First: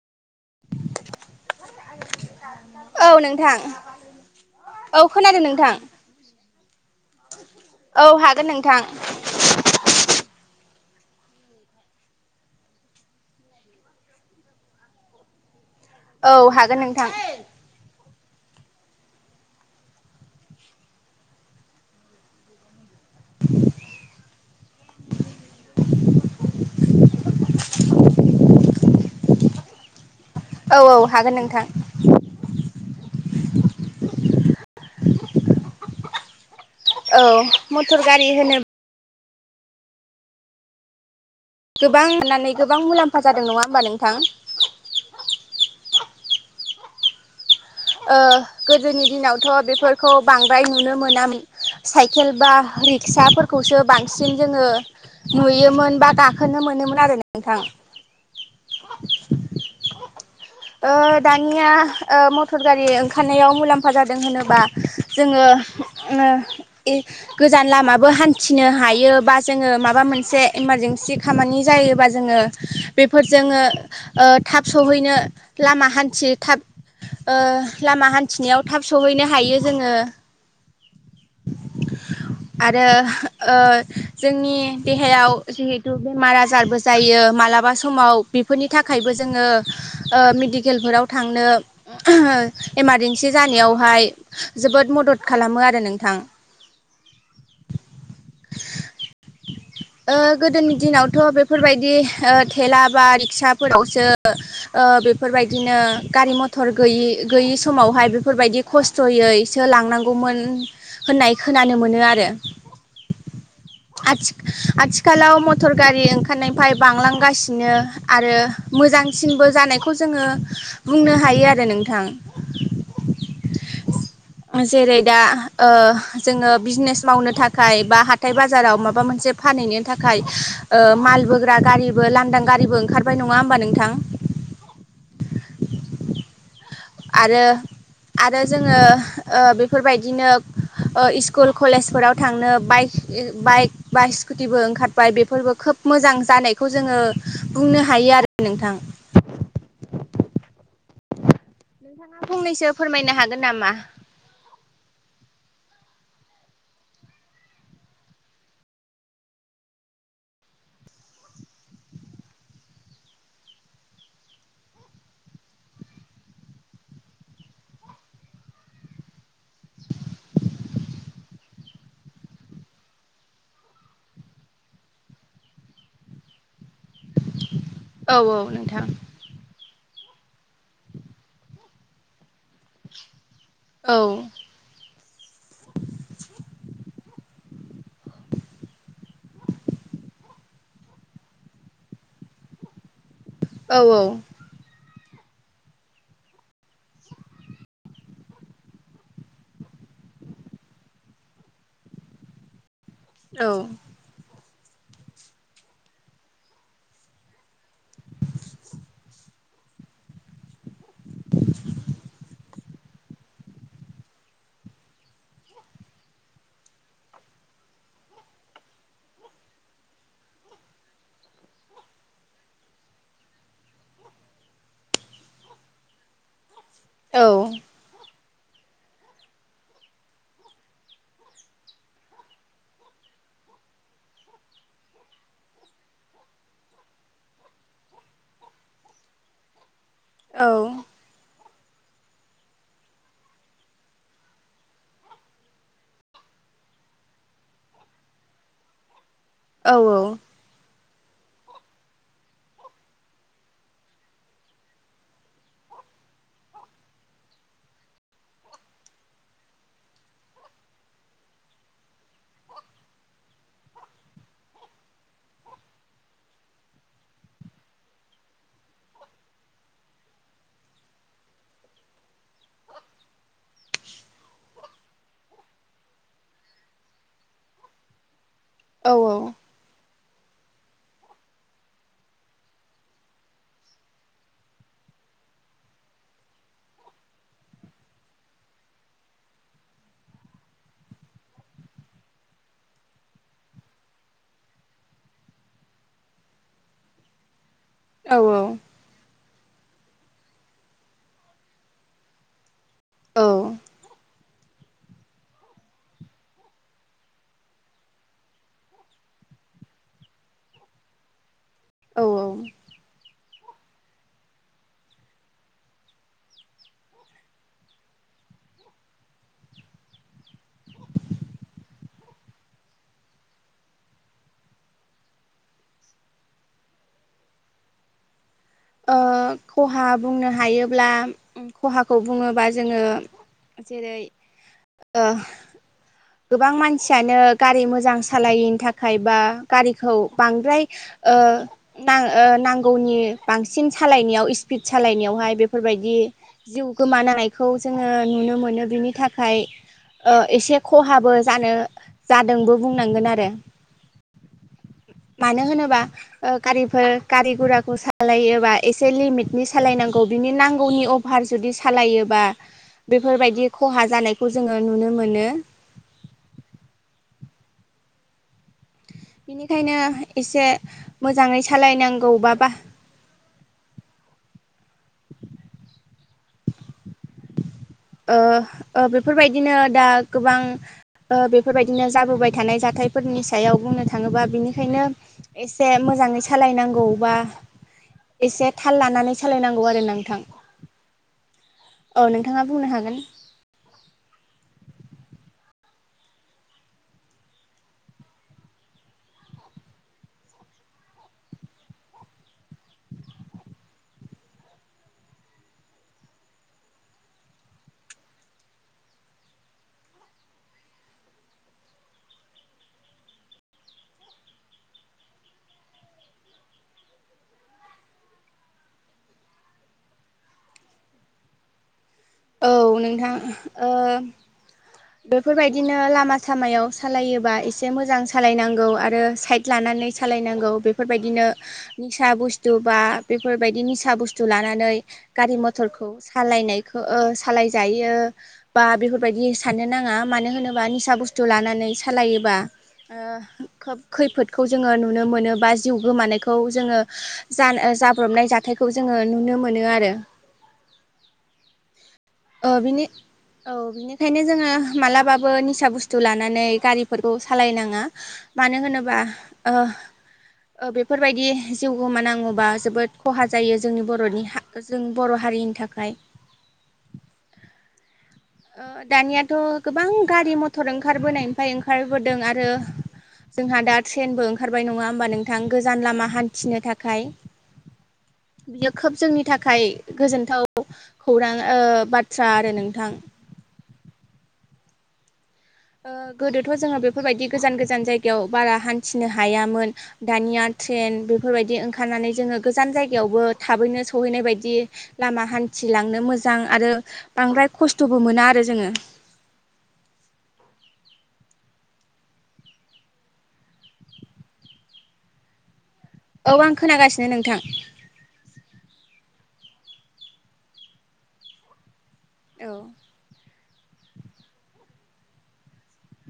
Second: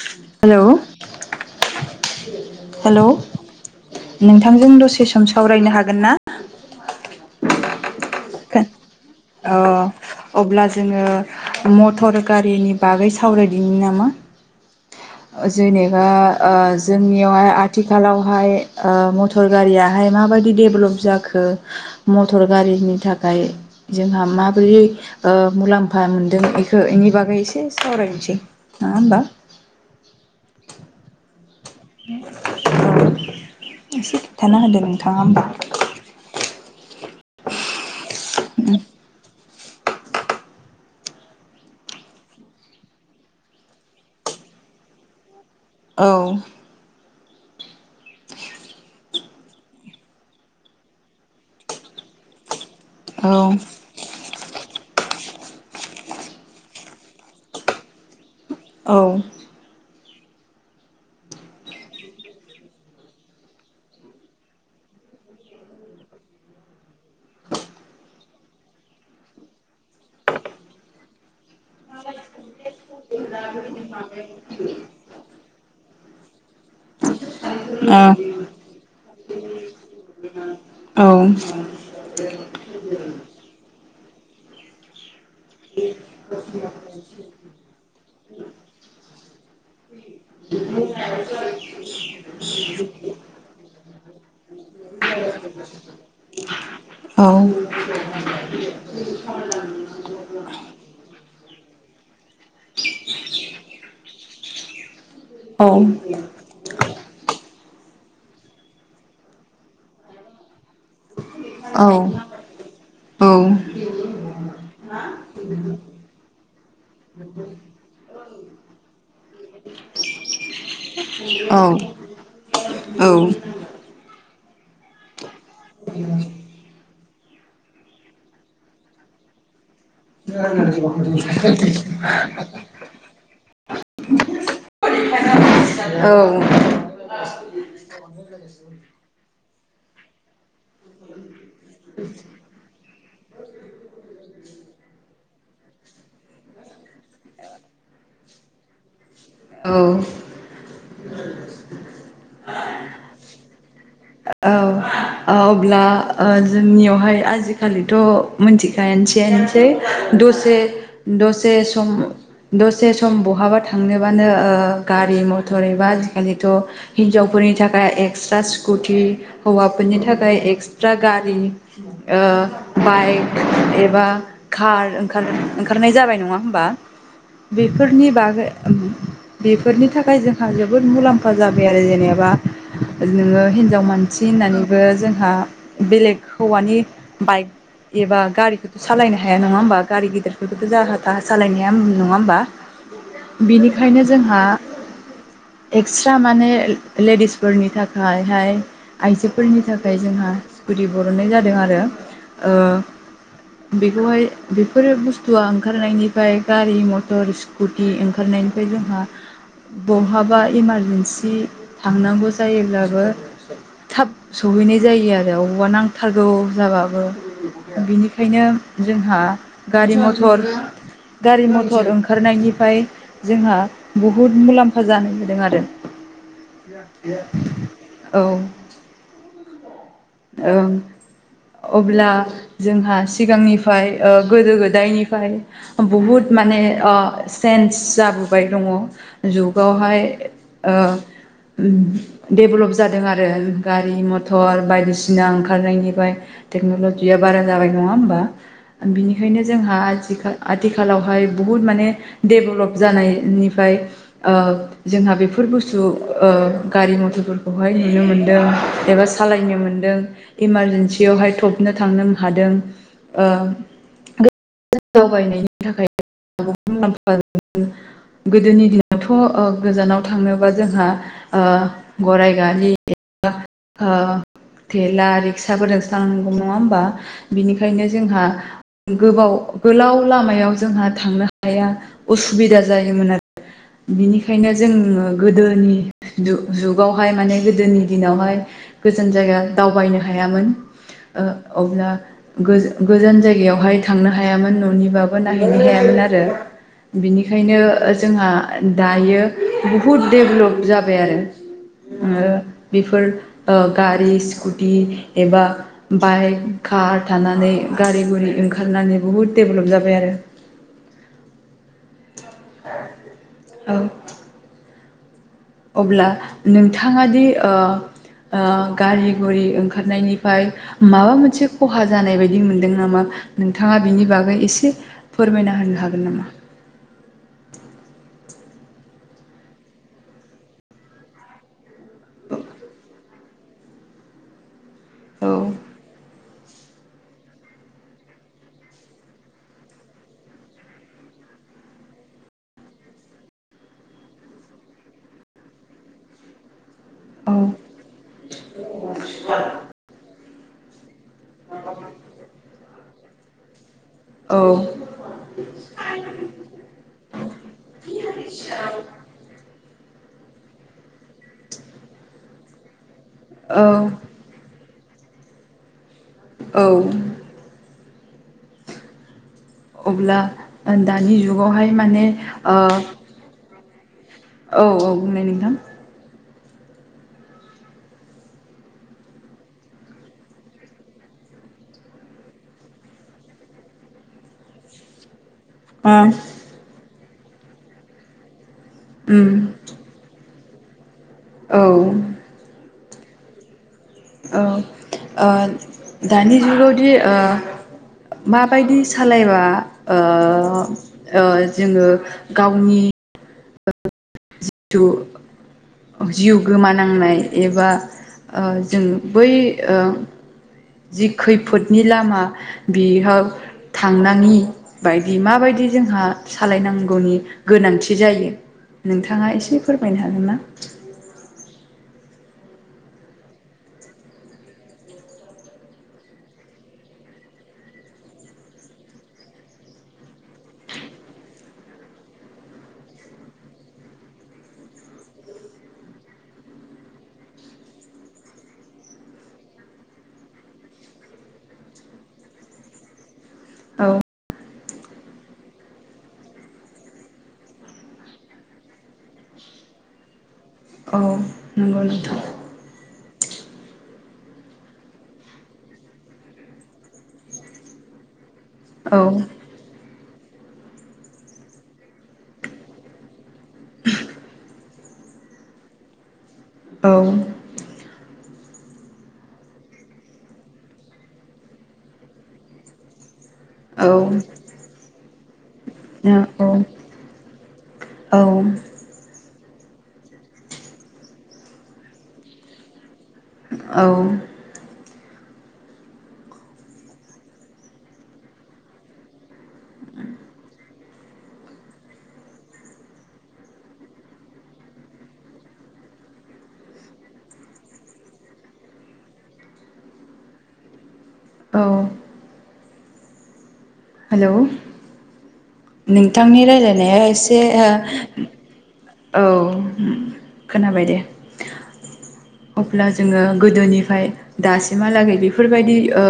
हेल'? Hello? औ नोंथां नोंथांजों औ दसे सम खोनादों नोंथां सावरायनो हागोनना? [inaudible] औ हागोन अ नोंथां। अब्ला जोङो मथर गारिनि बागै सावरायदिनि नामा? ओ जेनेबा औ ओ हागोन नोंथां जोंनियावहाय आथिखालाव हाय ओ मटर गारियाहाय माबायदि डेभलप जाखो मटर गारिनि थाखाय ओमफ्राय जोंहा माबोरै ओ मुलाम्फा मोन्दों बेखौ बेनि बागै एसे सावरायनोसै नङा होनबा औ औ हागोन नोंथां एसे खिथाना होदो नोंथाङा होमबा औ मटर गारि होनो गोबां [unintelligible] नानै गोबां मुलाम्फा जादों नङा होमबा नोंथां? औ ओ गोदोनि दिनावथ' बेफोरखौ बांद्राय नुनो मोना साइकेल बा औ रिक्साफोरखौसो बांसिन सिन जोङो नुयोमोन बा गाखोनो मोनोमोन आरो नोंथां औ ओ दानिया ओ मटर गारि ओंखारनायाव मुलाम्फा जादों होनोबा जोङो ओ गोजान लामाबो हान्थिनो हायो बा जोङो माबा मोनसे इमारजेन्सि खामानि जायोबा जोङो बेफोरजोंनो ओ थाब सहैनो लामा हान्थि थाब ओ लामा हान्थिनायाव थाब सहैनो हायो जोङो औ आरो ओ जोंनि देहायाव जिहेथु बेमार आजारबो जायो मालाबा समाव बेफोरनि थाखायबो जोङो ओ मेडिकेलफोराव थांनो इमारजेेनसि जानायावहाय जोबोद मदद खालामो आरो नोंथां औ ओ गोदोनि दिनावथ' बेफोरबायदि ओ थेला बा रिक्साफोरावसो ओ औ बेफोरबायदिनो गारि मथर गैयि गैयि समावहाय बेफोरबायदि खस्थयैसो लांनांगौमोन होननाय खोनानो मोनो आरो आथि-आथिखालाव मथर गारि ओंखारनायनिफ्राय बांलांगासिनो आरो मोजांसिनबो जानायखौ जोङो बुंनो हायो औ आरो नोंथां जेरै दा ओ जोङो बिजनेस मावनो थाखाय बा हाथाय बाजाराव माबा मोनसे फानहैनो थाखाय ओ मालबोग्रा गारिबो लानदां गारिबो ओंखारबाय नङा होमबा नोंथां [unintelligible] आरो आरो जोङो ओ बेफोरबायदिनो ओ स्कुल कलेजफोराव थांनो बाइक इ बाइक बा स्कुटिबो ओंखारबाय बेफोरबो खोब मोजां जानायखौ जोङो बुंनो हायो आरो नोंथां औ फंनैसो फोरमायनो हागोन नामा औ अब्ला ओ जोंनियावहाय आजिखालिथ' मिथिखायानोसैयानोसै दसे दसे सम दसे सम बहाबा थांनोबानो ओ गारि मथर एबा आजिखालिथ' हिनजावफोरनि थाखाय एक्सट्रा स्कुटि हौवाफोरनि थाख थाखाय एक्सट्रा गारिनि ओ बाइक एबा कार ओंखार-ओंखारनाय जाबाय नङा होमबा बेफोरनि औ बागै ओम नोंथां बे बेफोरनि थाखाय जोंहा जोबोद मुलाम्फा जाबाय आरो जेनेबा नोङो हिनजाव औ मानसि होननानैबो जों बेलेग हौवानि बाइक एबा गारिखौथ' सालायनो हाया नङा होमबा गारि गेदिरफोरखौथ' जाहा थाहा सालायनो हाया नङा होमबा औ बिनिखायनो जोंहा एक्सट्रा माने लेडिसफोरनि थाखायहाय आइजोफोरनि थाखाय खाय जोंहा स्कुिटि बरननाय जादों आरो ओ बेखौहाय बेफोरो बुस्थुआ ओंखारनायनिफ्राय गारि मथर स्कुटि ओंखारनायनिफ्राय जोंहा बहाबा इमारजेन्सि थांनांगौ जायोब्लाबो थाब स सहैनाय जायो आरो बबावबा नांथारगौ जाबाबो बेनिखायनो जोंहा गारि मथर गारि मथर ओंखारनायनिफ्राय जोंहा बहुद मुलाम्फा जानो होदों आरो औ [unintelligible] औ। ओं अब्ला जोंहा सिगांनिफ्राय ओ गोदो गोदायनिफ्राय बहुद माने चेन्स जाबोबाय दङ जुगावहाय औ। डेभलप जादों आरो गारि मथर बायदिसिना सिना ओंखारनायनिफ्राय टेक्नलजिया बारा जाबाय नङा होमबा बिनिखाय खायनो जोंहा आजिखाल आथिखाल आथिखालावहाय बहुत माने डेभेलप जानायनिफ्राय जोंहा बेफोर बुस्थु गारि मथरफोरखौहाय नुनो मोनदों एबा सालायनो मोनदों। इमारजेन्सियावहाय थबनो थांनो हादों। दावबायनायनि थाखाय मुलाम्फा गोदोनि दिनावथ' गोजानाव थांनोबा जोंहा गराय गारि थेला रिक्साफोरजों थांनांगौमोन नङा होमबा बिनिखायनो जोंहा औ गोबाव गोलाव लामायाव जोंहा थांनो हाया असुबिदा जायोमोन आरो बिनिखायनो जोङो गोदोनि जुगावहाय माने गोदोनि दिनावहाय गोजान जायगा दावबायनो हायामोन अब्ला गोजान जायगायावहाय थांनो हा यामोन न'निबाबो नायहैनो हायामोन आरो बिनिखायनो जोंहा औ औ दायो बुहुद डेभेलप जाबाय आरो। बेफोर गारि स्कुटि एबा बाइक कार थानानै गारि गुरि ओंखारनानै बुहुद डेभेलप जाबाय आरो। [inaudible] औ। अब्ला नोंथाङा दि गारि घरि ओंखारनायनिफ्राय माबा मोनसे खहा जानाय बायदि मोनदों नामा नोंथाङा बिनि बागै एसे फोरमायना होनो हागोन नामा। खहा बुंनो हायोब्ला खहाखौ बुङोबा जोङो जेरै ओ। औ गोबां मानसियानो गारि मोजां सालायैनि थाखाय बा गारिखौ बांद्राय ना नांगौनि बांसिन सालायनायाव स्पिड सालायनायावहाय बेफोरबायदि जिउ औ गोमानायखौ जोङो नुनो मोनो बिनि थाखाय एसे खहाब बो जानो जादोंबो बुंनांगोन आरो। औ मानो होनोबा गारिफोर गारि गुराखौ सा सालायोबा एसे लिमिटनि सालायनांगौ। बिनि नांगौनि अभार जुदि सालायोबा बेफोरबायदि खहा औ जानायखौ जोङो नुनो। मोनो। औ। बेनिखायनो अब्ला एसे दानि मोजाङै जुगावहाय माने सालायनांगौबा बा ओ औ औ बुंनाय नोंथां। ओ ओ बेफोरबायदिनो दा गोबां बेफोरबायदिनो जाबोबाय थानाय जाथायफोरनि सायाव बुंनो थाङोबा बिनिखायनो एसे मोजाङै ओ सालायनांगौबा एसे थाल लानानै उम सालायनांगौ आरो नोंथां। औ नोंथाङा बुंनो हागोन। औ ओ दानि जुगावदि ओ माबायदि सालायबा ओ ओ जोंङो गावनि जिथु जिउ गोमानांनाय एबा ओ जों बै ओ जि खैफोदनि लामा बेयाव थांनांङि बायदि माबायदि जोंहा सालायनांगौनि गोनांथि जायो नोंथां नोंथांङा एसे फोरमायनो हागोन ना? औ नोंथां ओ बेफोरबायदिनो लामा सामायाव सालायोबा एसे मोजां सालायनांगौ आरो साइद लानानै सालायनांगौ बेफोरबायदिनो निसा बुस्थु बा बेफोरबायदि निसा बुस्थु लानानै गारि मथरखौ सालायनायखौ ओ सालायजायो बा बेफोरबायदि साननो नांङा मानो होनोब्ला निसा बुस्थु लानानै सालायोबा ओ खोब हागोन खैफोदखौ जोंङो नुनो मोनो बा जिउ गोमानायखौ जोंङो जानो जाब्रबनाय जाथायखौ जोंङो नुनो मोनो आरो औ नंगौ नोंथां ओ बिनि औ बिनिखायनो जोंङो मालाबाबो निसा बुस्थु लानानै गारिफोरखौ सालायनांङा। मानो होनोबा औ ओ ओ बेफोरबायदि जिउ गोमानांगौबा जोबोद खहा जा जायो जोंनि बर'नि हा जों बर' हारिनि थाखाय औ दानियाथ' गोबां गारि मथर ओंखारबोनायनिफ्राय ओंखारबोदों आरो जोंहा दा औ ट्रेनबो ओंखारबाय नंङा होनोमबा नों गोजान लामा औ हान्थिनो थाखाय औ बियो खोब जोंनि नि थाखाय गोजोनथाव खौरां ओ बाथ्रा आरो नोंथां। औ गोदोथ' जोंङो बेफोरबायदि गोजान गोजान जायगायाव बारा हान्थिनो हायामोन दानिया ट्रेन बेफोरबायदि ओंखारनानै जोंङो गोजान जायगायावबो थाबैनो सहैनाय बायदि लामा हान्थिलांनो मोजां आरो बांद्राय खस्थ'बो मोना आरो जोंङो। औ हेलौ औ नोंथांनि आं रायलायनाया खोनागासिनो एसे नोंथां आ औ खोनाबाय दे औ अब्ला जोंङो गोदोनिफ्राय दासिमहालागै बेफोरबायदि ओ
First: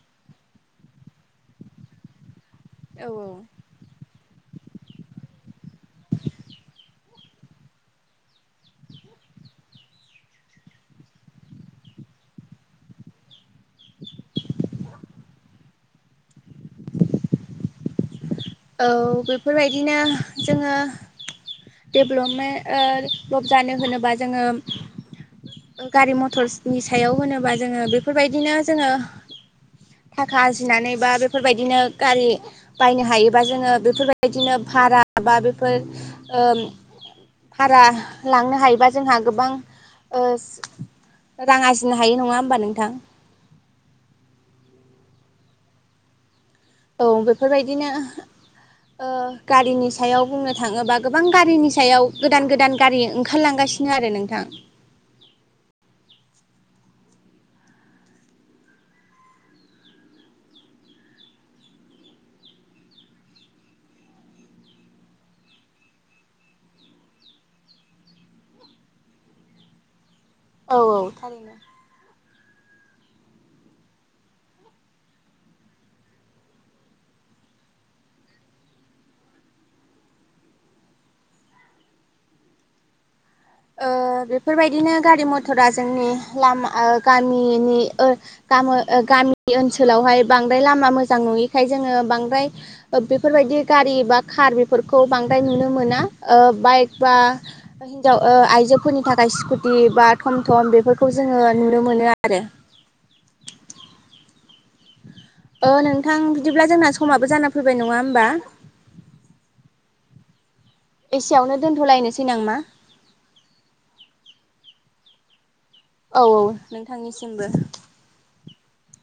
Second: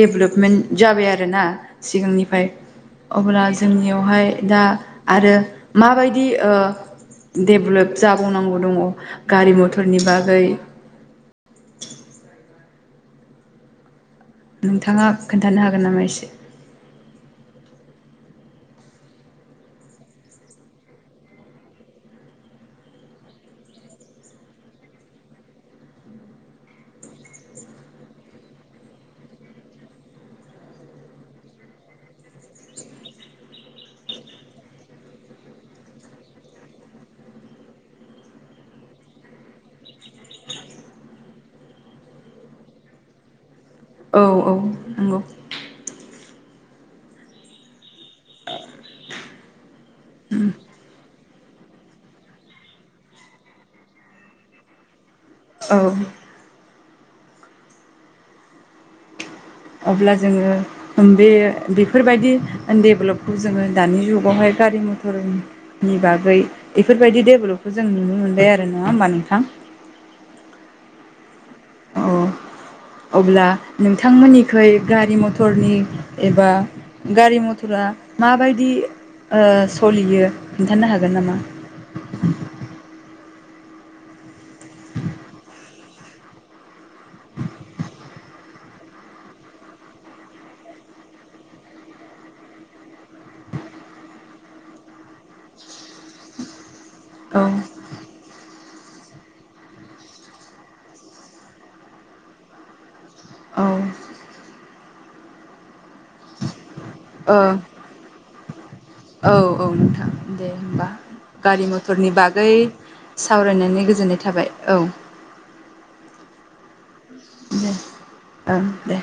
देभ्लपमेन्ट जाबाय आरोना सिगांनिफ्राय औ औ अब्ला जोंनियावहाय दा आरो माबायदि ओ देब्लभ जाबावनांगौ दंङ गारि मथरनि बागै [inaudible] नोंथांङा खोन्थानो हागोन नामा एसे? औ बेफोरबायदिनो जोंङो डेभ्लपमे ओ जानो होनोबा जोंङो गारि मटरसनि सायाव होनोबा जोंङो बेफोरबायदिनो जोंङो थाखा आरजिनानै बा बेफोरबायदिनो गारि बायनो हायो। बा जोंङो बेफोरबायदिनो भारा बा बेफोर ओ भारा लांनो हायोबा जोंहा गोबां ओ रां आरजिनो हायो नंङा होमबा नोंथां? औ औ नंगौ औ बेफोरबायदिनो ओ गारिनि सायाव बुंनो थांङोबा गो गोबां गारिनि सायाव गोदान गोदान गारि ओंखारलांगासिनो आरो नोंथां। औ अब्ला जोंङो बे बेफोरबायदि डेभलपखौ जोंङो दानि जुगावहाय गारि मथरनि बागै इफोरबायदि डेभेलपखौ जों नुनो मोनबाय आरो नङा होमबा नोंथां? औ औ थारैनो। औ अब्ला नोंथांमोननिखै गारि मथरनि एबा गारि मथरा माबायदि ओ सलियो खिन्थानो हागोन नामा? ओ बेफोरबायदिनो गारि मथरा जोंनि लामा ओ गामिनि ओ गामो गामि ओनसोलावहाय बांद्राय लामा मोजां नुयिखाय जोङो बांद्राय बेफोरबायदि गारि बा खार बेफोरखौ बांद्राय नुनो मोना ओ बाइक बा औ हिन्जाव ओ आइजोफोरनि थाखाय स्कुटि बा थम थम बेफोरखौ जोङो नुनो मोनो आरो। औ। ओ नोंथां बिदिब्ला जोंना समाबो ओ जाना फैबाय नङा होमबा औ औ नोंथां। दे होमबा एसेयावनो गारि मथरनि दोनथ'लायनोसै बागै नामा सावरायनानै गोजोननाय थाबाय औ। औ औ नोंथांनिसिमबो। दे ओं दे।